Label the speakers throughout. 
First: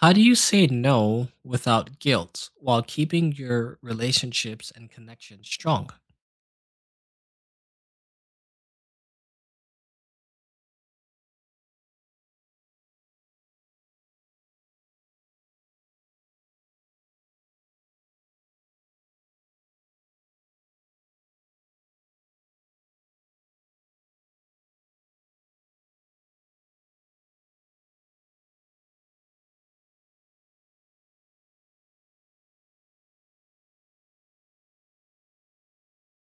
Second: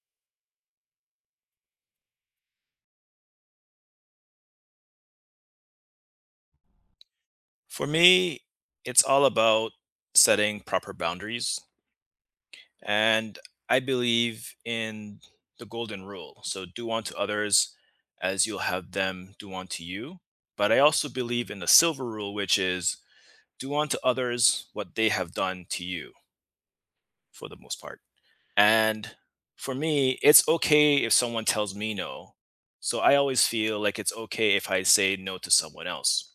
Speaker 1: How do you say no without guilt while keeping your relationships and connections strong?
Speaker 2: For me, it's all about setting proper boundaries. And I believe in the golden rule. So do unto others as you'll have them do unto you. But I also believe in the silver rule, which is do unto others what they have done to you for the most part. And for me, it's okay if someone tells me no. So I always feel like it's okay if I say no to someone else.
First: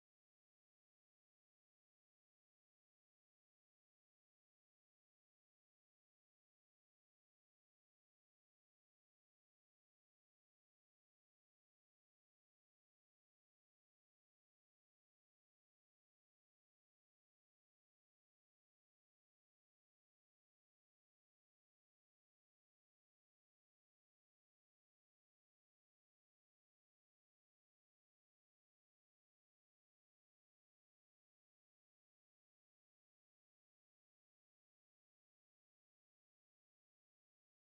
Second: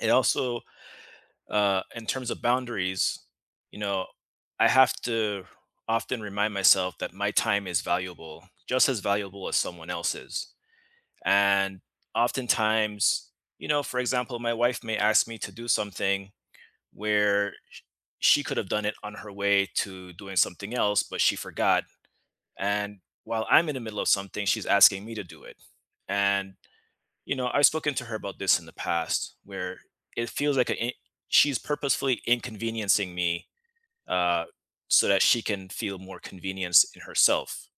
Speaker 2: It also in terms of boundaries, you know, I have to often remind myself that my time is valuable, just as valuable as someone else's. And oftentimes, for example, my wife may ask me to do something where she could have done it on her way to doing something else, but she forgot. And while I'm in the middle of something, she's asking me to do it. And I've spoken to her about this in the past, where it feels like she's purposefully inconveniencing me uh, so that she can feel more convenience in herself.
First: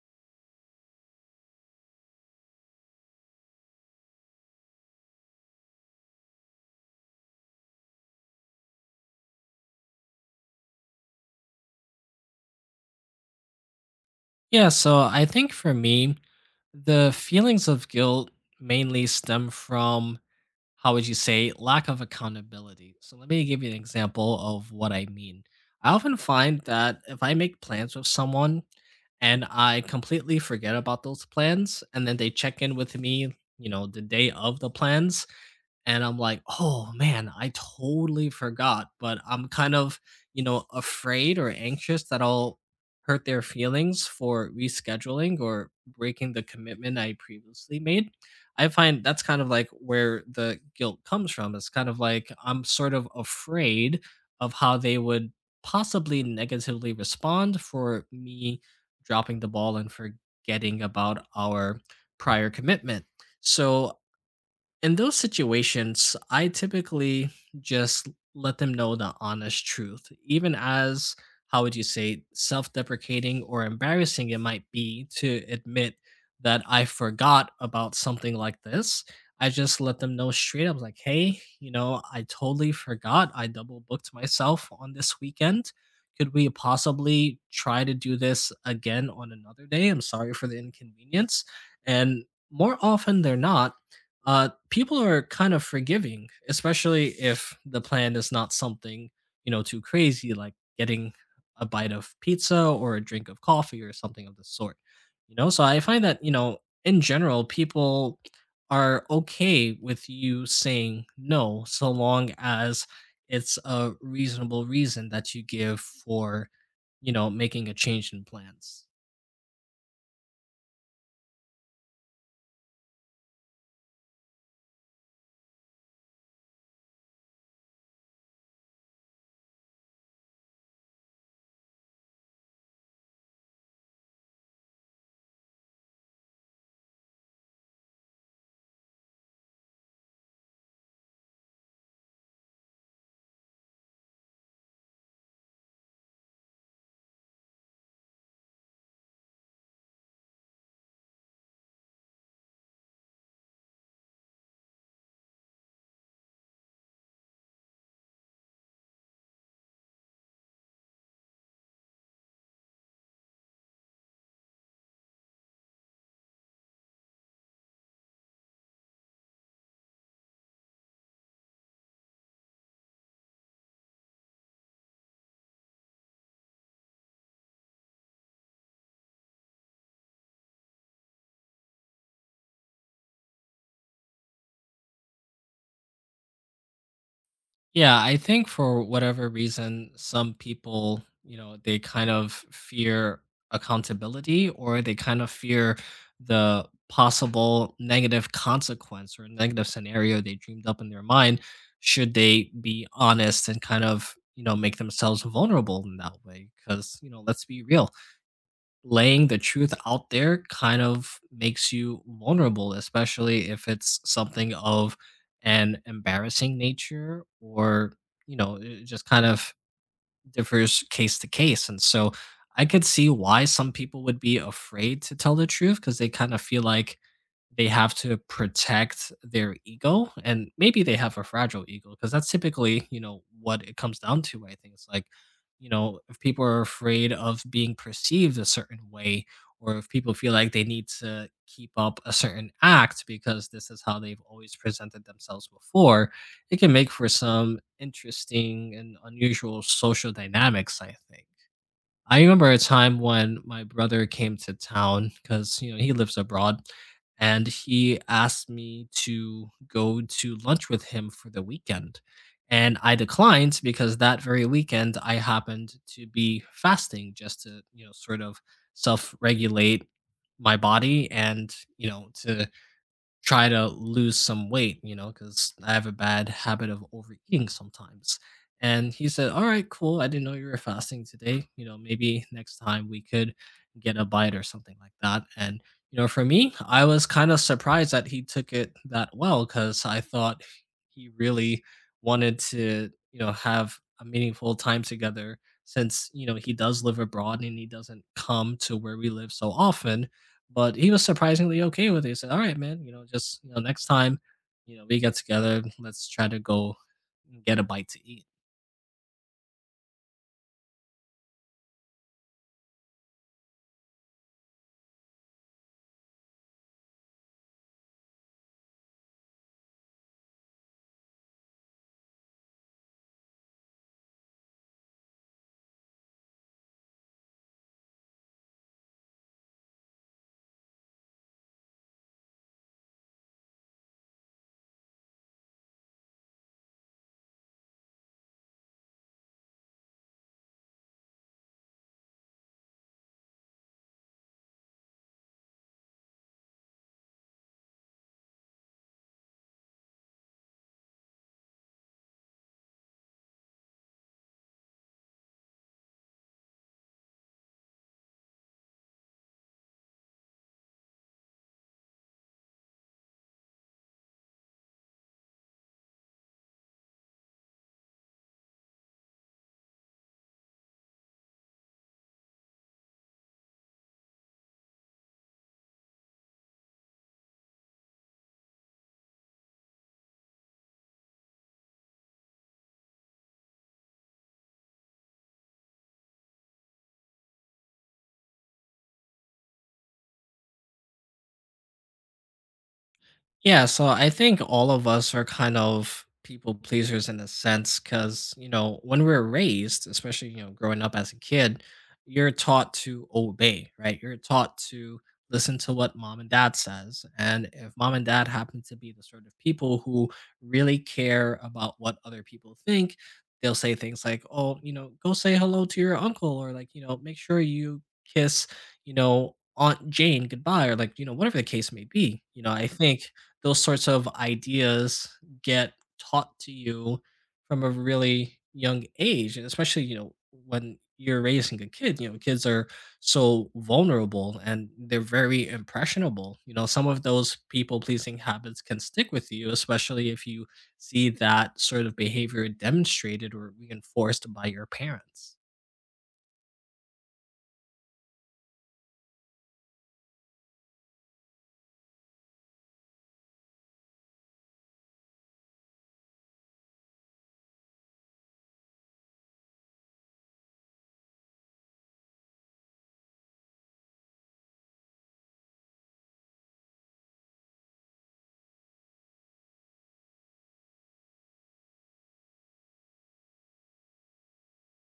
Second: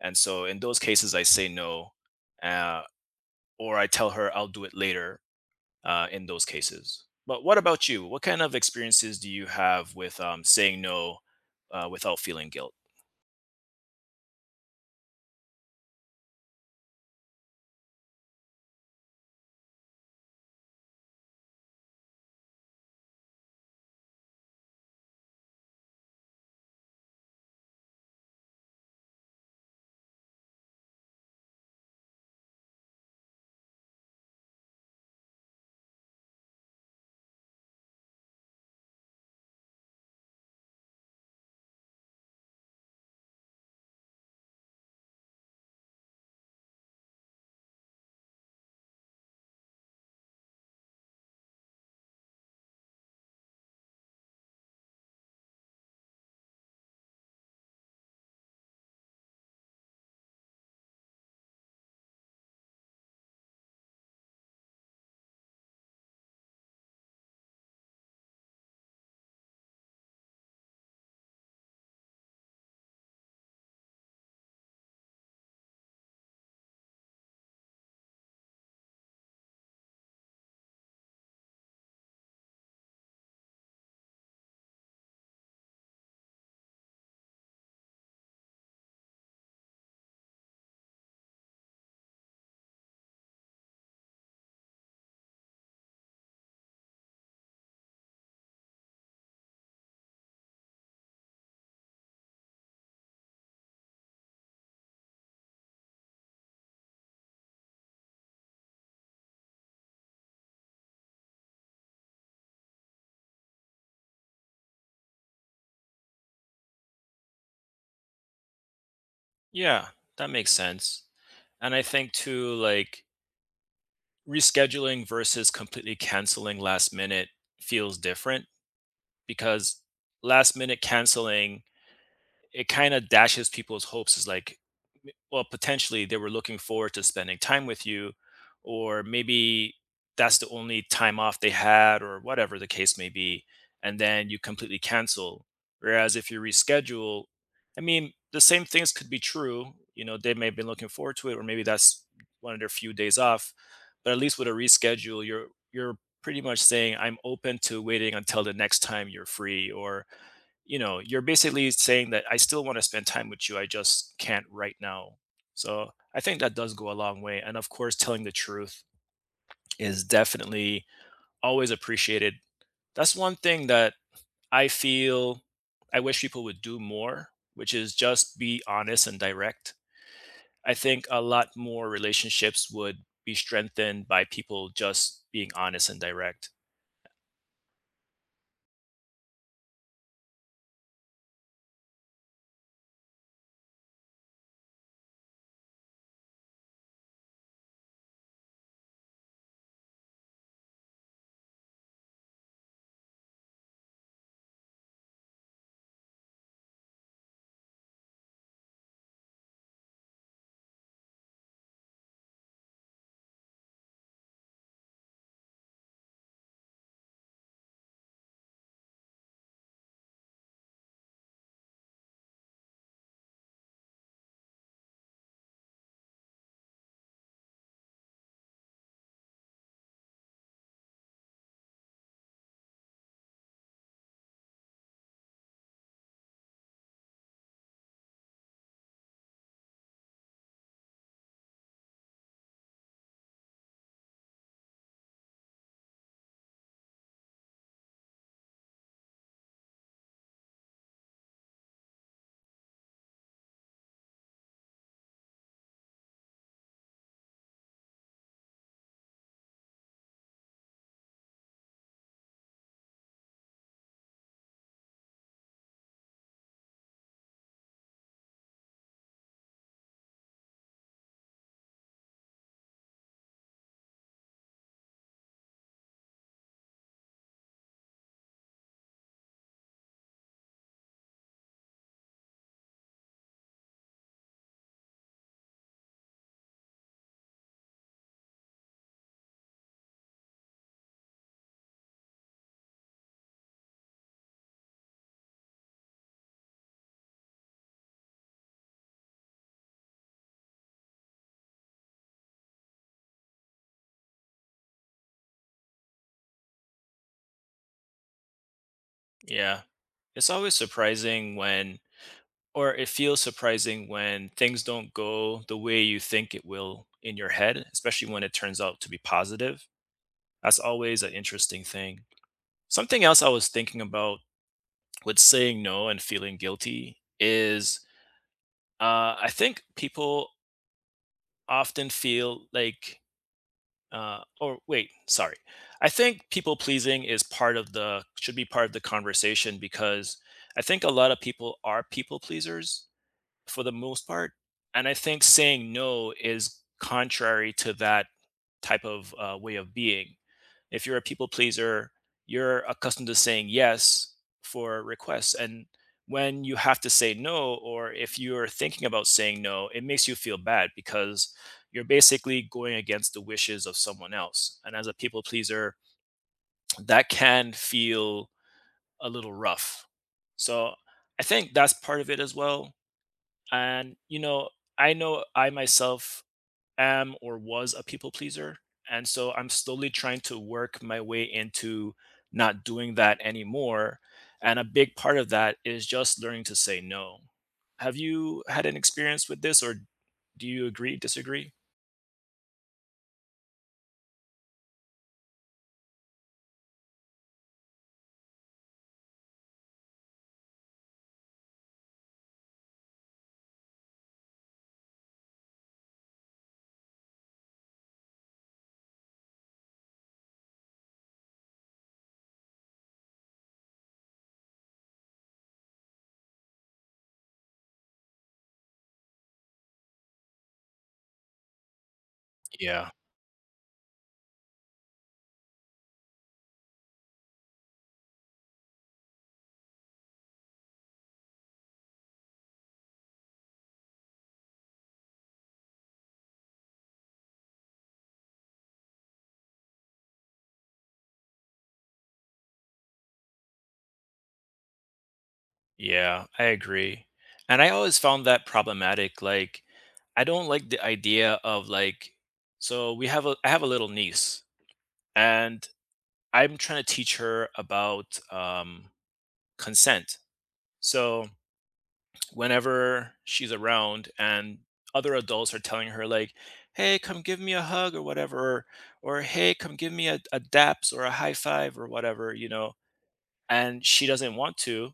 Speaker 2: And so, in those cases, I say no, uh, or I tell her I'll do it later. In those cases. But what about you? What kind of experiences do you have with saying no without feeling guilt?
Speaker 1: Yeah, so I think for me, the feelings of guilt mainly stem from, how would you say, lack of accountability. So let me give you an example of what I mean. I often find that if I make plans with someone and I completely forget about those plans, and then they check in with me, the day of the plans. And I'm like, "Oh man, I totally forgot." But I'm kind of, afraid or anxious that I'll hurt their feelings for rescheduling or breaking the commitment I previously made. I find that's kind of like where the guilt comes from. It's kind of like I'm sort of afraid of how they would possibly negatively respond for me dropping the ball and forgetting about our prior commitment. So in those situations, I typically just let them know the honest truth, even as how would you say self deprecating or embarrassing it might be to admit that I forgot about something like this. I just let them know straight up, like, hey, I totally forgot. I double booked myself on this weekend. Could we possibly try to do this again on another day? I'm sorry for the inconvenience. And more often than not, people are kind of forgiving, especially if the plan is not something, too crazy, like getting a bite of pizza or a drink of coffee or something of the sort. So I find that, in general, people are okay with you saying no, so long as it's a reasonable reason that you give for, making a change in plans.
Speaker 2: Yeah, that makes sense. And I think too, like, rescheduling versus completely canceling last minute feels different because last minute canceling, it kind of dashes people's hopes, is like well, potentially they were looking forward to spending time with you, or maybe that's the only time off they had or whatever the case may be, and then you completely cancel. Whereas if you reschedule, I mean, the same things could be true, they may have been looking forward to it, or maybe that's one of their few days off. But at least with a reschedule, you're pretty much saying I'm open to waiting until the next time you're free. Or, you know, you're basically saying that I still want to spend time with you. I just can't right now. So I think that does go a long way. And of course, telling the truth is definitely always appreciated. That's one thing that I feel I wish people would do more, which is just be honest and direct. I think a lot more relationships would be strengthened by people just being honest and direct.
Speaker 1: Yeah, I think for whatever reason, some people, they kind of fear accountability or they kind of fear the possible negative consequence or negative scenario they dreamed up in their mind should they be honest and kind of, make themselves vulnerable in that way. Because, let's be real, laying the truth out there kind of makes you vulnerable, especially if it's something of an embarrassing nature or, it just kind of differs case to case. And so I could see why some people would be afraid to tell the truth because they kind of feel like they have to protect their ego, and maybe they have a fragile ego because that's typically, what it comes down to. I think it's like, if people are afraid of being perceived a certain way, or if people feel like they need to keep up a certain act because this is how they've always presented themselves before, it can make for some interesting and unusual social dynamics, I think. I remember a time when my brother came to town because, he lives abroad, and he asked me to go to lunch with him for the weekend. And I declined because that very weekend I happened to be fasting, just to, sort of self regulate my body and, to try to lose some weight, because I have a bad habit of overeating sometimes. And he said, "All right, cool. I didn't know you were fasting today. You know, maybe next time we could get a bite or something like that." And, for me, I was kind of surprised that he took it that well, because I thought he really wanted to, have a meaningful time together, since, he does live abroad and he doesn't come to where we live so often. But he was surprisingly okay with it. He said, "All right, man, you know, just you know, next time, you know, we get together, let's try to go and get a bite to eat."
Speaker 2: Yeah. It's always surprising when or it feels surprising when things don't go the way you think it will in your head, especially when it turns out to be positive. That's always an interesting thing. Something else I was thinking about with saying no and feeling guilty is I think people often feel like or wait, sorry. I think people pleasing is part of the should be part of the conversation because I think a lot of people are people pleasers for the most part, and I think saying no is contrary to that type of way of being. If you're a people pleaser, you're accustomed to saying yes for requests. And when you have to say no, or if you're thinking about saying no, it makes you feel bad because you're basically going against the wishes of someone else. And as a people pleaser, that can feel a little rough. So I think that's part of it as well. And, I know I myself am or was a people pleaser. And so I'm slowly trying to work my way into not doing that anymore. And a big part of that is just learning to say no. Have you had an experience with this, or do you agree, disagree?
Speaker 1: Yeah, so I think all of us are kind of people pleasers in a sense, because, when we're raised, especially, growing up as a kid, you're taught to obey, right? You're taught to listen to what mom and dad says. And if mom and dad happen to be the sort of people who really care about what other people think, they'll say things like, oh, go say hello to your uncle, or like, make sure you kiss, Aunt Jane goodbye, or like, whatever the case may be. I
Speaker 2: Yeah,
Speaker 1: think those sorts of ideas get taught to you from a really young age, and especially when you're raising a kid, kids are so vulnerable and they're very impressionable. Some of those people pleasing habits can stick with you, especially if you see that sort of behavior demonstrated or reinforced by your parents.
Speaker 2: yeah, I agree. And I always found that problematic. Like, I don't like the idea of, like, so I have a little niece, and I'm trying to teach her about consent. So whenever she's around and other adults are telling her, like, hey, come give me a hug or whatever, or, hey, come give me a daps or a high five or whatever, and she doesn't want to,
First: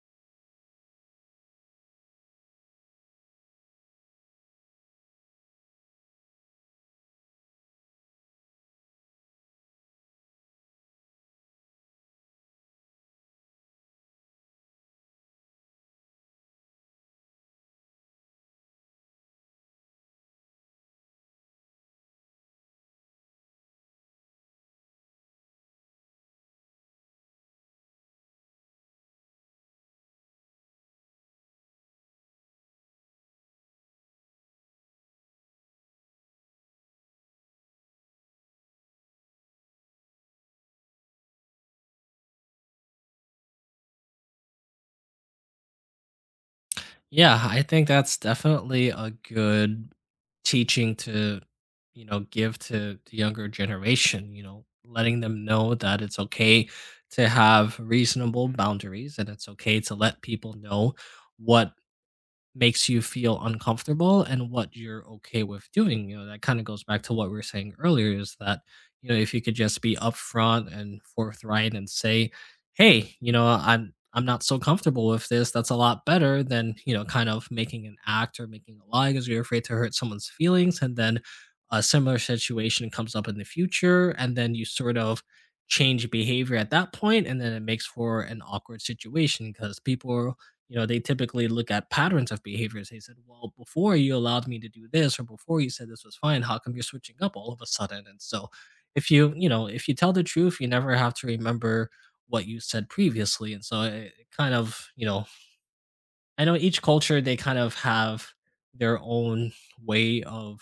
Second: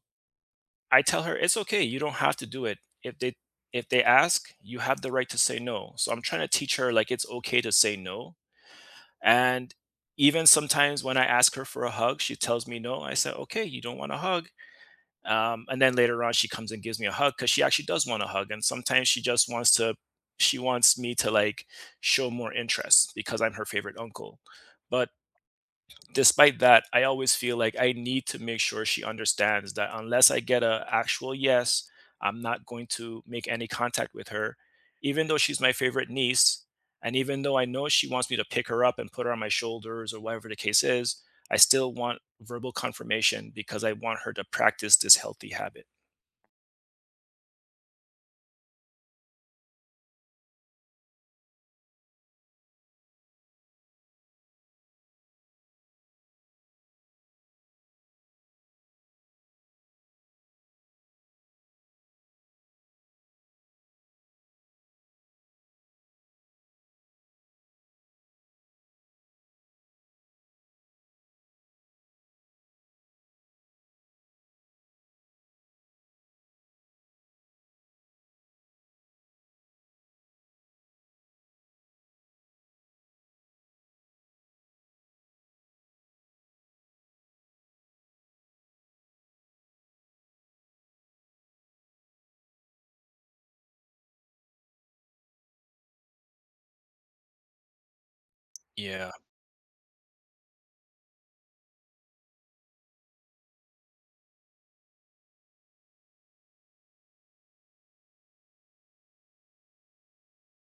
Speaker 2: I tell her it's okay, you don't have to do it. If they if they ask, you have the right to say no. So I'm trying to teach her, like, it's okay to say no. And even sometimes when I ask her for a hug, she tells me no. I said, okay, you don't want a hug. And then later on, she comes and gives me a hug because she actually does want a hug. And sometimes she wants me to, like, show more interest because I'm her favorite uncle. But despite that, I always feel like I need to make sure she understands that unless I get a actual yes, I'm not going to make any contact with her, even though she's my favorite niece. And even though I know she wants me to pick her up and put her on my shoulders or whatever the case is, I still want verbal confirmation because I want her to practice this healthy habit.
Speaker 1: Yeah, I think that's definitely a good teaching to, give to the younger generation, letting them know that it's okay to have reasonable boundaries, and it's okay to let people know what makes you feel uncomfortable and what you're okay with doing. That kind of goes back to what we were saying earlier, is that, if you could just be upfront and forthright and say, hey, I'm not so comfortable with this. That's a lot better than, kind of making an act or making a lie because you're afraid to hurt someone's feelings. And then a similar situation comes up in the future, and then you sort of change behavior at that point, and then it makes for an awkward situation because people, they typically look at patterns of behaviors. They said, "Well, before you allowed me to do this, or before you said this was fine, how come you're switching up all of a sudden?" And so, if
Speaker 2: Yeah,
Speaker 1: you, you know if you tell the truth, you never have to remember what you said previously. And so, it kind of, I know each culture they kind of have their own way of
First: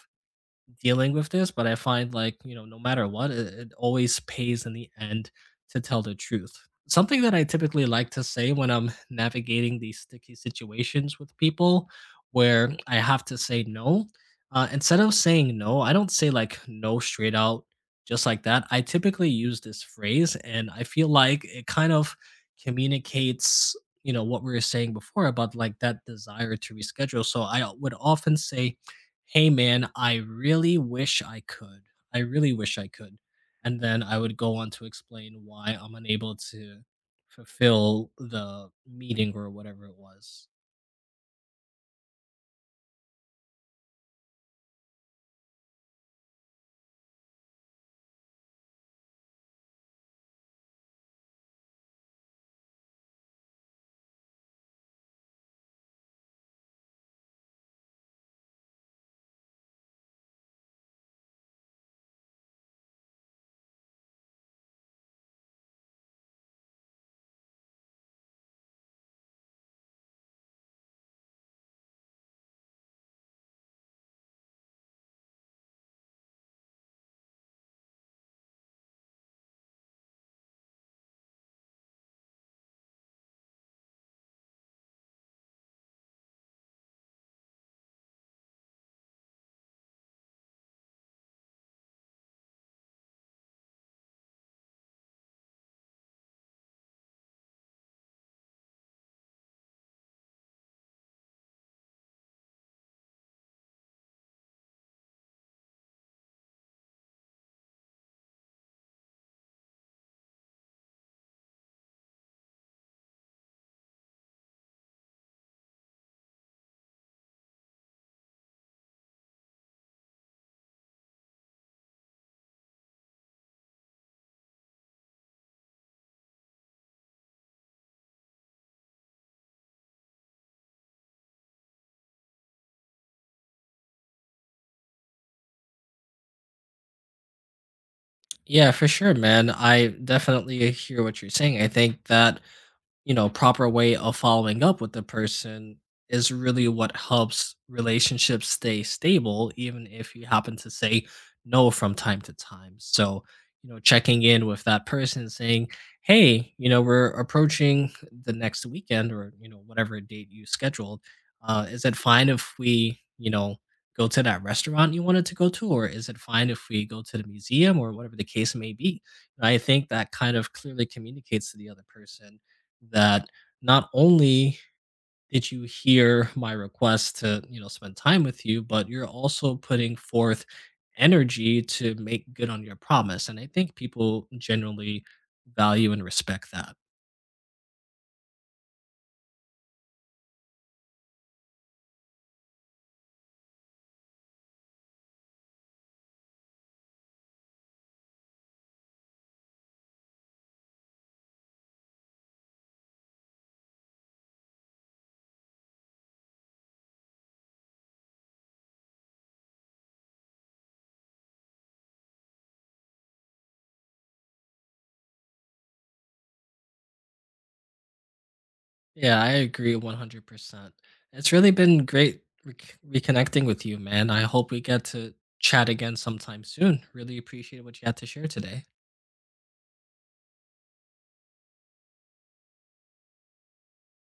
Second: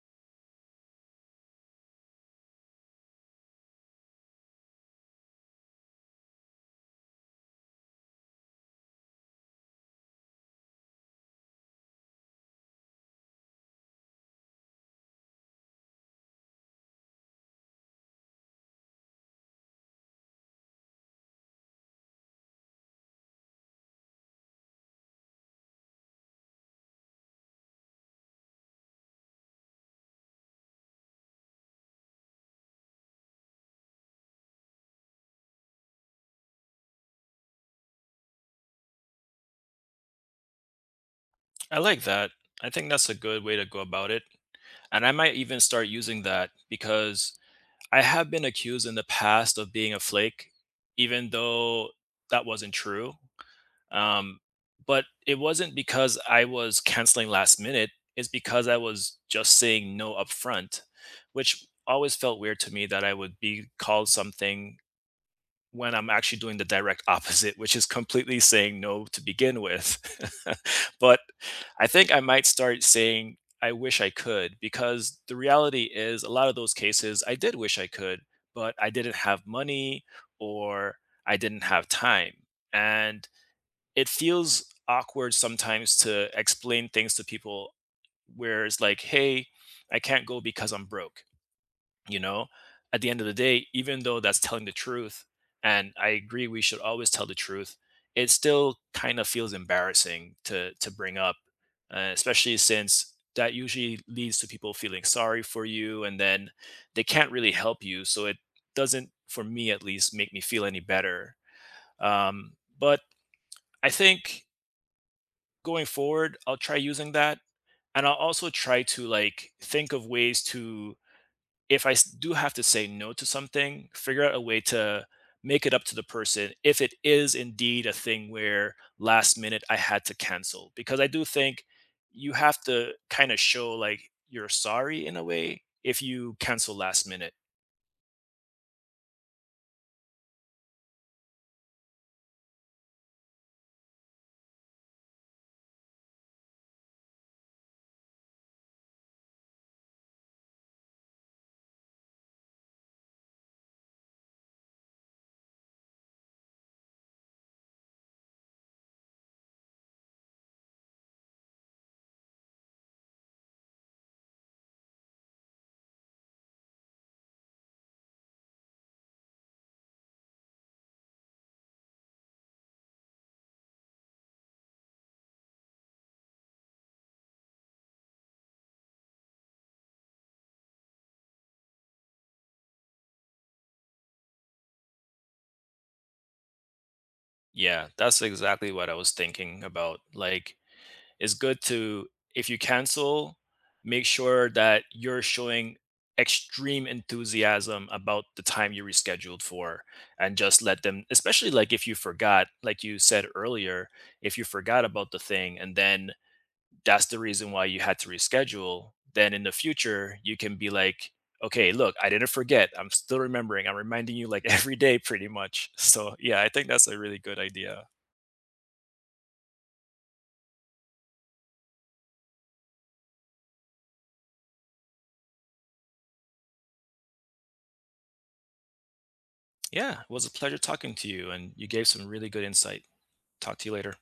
Speaker 1: dealing with this, but I find, like, no matter what, it always pays in the end to tell the truth. Something that I typically like to say when I'm navigating these sticky situations with people, where I have to say no, instead of saying no, I don't say like no straight out just like that. I typically use this phrase, and I feel like it kind of communicates, what we were saying before about, like, that desire to reschedule. So I would often say, "Hey man, I really wish I could. I really wish I could." And then I would go on to explain why I'm unable to fulfill the meeting or whatever it was.
Speaker 2: I like that. I think that's a good way to go about it. And I might even start using that because I have been accused in the past of being a flake, even though that wasn't true. Um, but it wasn't because I was canceling last minute, it's because I was just saying no upfront, which always felt weird to me that I would be called something when I'm actually doing the direct opposite, which is completely saying no to begin with. But I think I might start saying, I wish I could, because the reality is, a lot of those cases, I did wish I could, but I didn't have money or I didn't have time. And it feels awkward sometimes to explain things to people where it's like, hey, I can't go because I'm broke, you know at the end of the day. Even though that's telling the truth, and I agree we should always tell the truth, it still kind of feels embarrassing to bring up. Especially since that usually leads to people feeling sorry for you, and then they can't really help you, so it doesn't, for me at least, make me feel any better. um, but I think going forward, I'll try using that. And I'll also try to, like, think of ways to, if I do have to say no to something, figure out a way to make it up to the person if it is indeed a thing where last minute I had to cancel. Because I do think you have to kind of show, like, you're sorry in a way if you cancel last minute.
Speaker 1: Yeah, for sure, man. I definitely hear what you're saying. I think that, proper way of following up with the person is really what helps relationships stay stable, even if you happen to say no from time to time. So, checking in with that person saying, hey, we're approaching the next weekend or, whatever date you scheduled. Is it fine if we, go to that restaurant you wanted to go to? Or is it fine if we go to the museum or whatever the case may be? And I think that kind of clearly communicates to the other person that not only did you hear my request to, spend time with you, but you're also putting forth energy to make good on your promise. And I think people generally value and respect that.
Speaker 2: Yeah, that's exactly what I was thinking about. Like, it's good to, if you cancel, make sure that you're showing extreme enthusiasm about the time you rescheduled for. And just let them, especially, like, if you forgot, like you said earlier, if you forgot about the thing and then that's the reason why you had to reschedule, then in the future you can be like, okay, look, I didn't forget, I'm still remembering, I'm reminding you, like, every day, pretty much. So yeah, I think that's a really good idea.
Speaker 1: Yeah, I agree 100%. It's really been great reconnecting with you, man. I hope we get to chat again sometime soon. Really appreciate what you had to share today.
Speaker 2: Yeah, it was a pleasure talking to you, and you gave some really good insight. Talk to you later.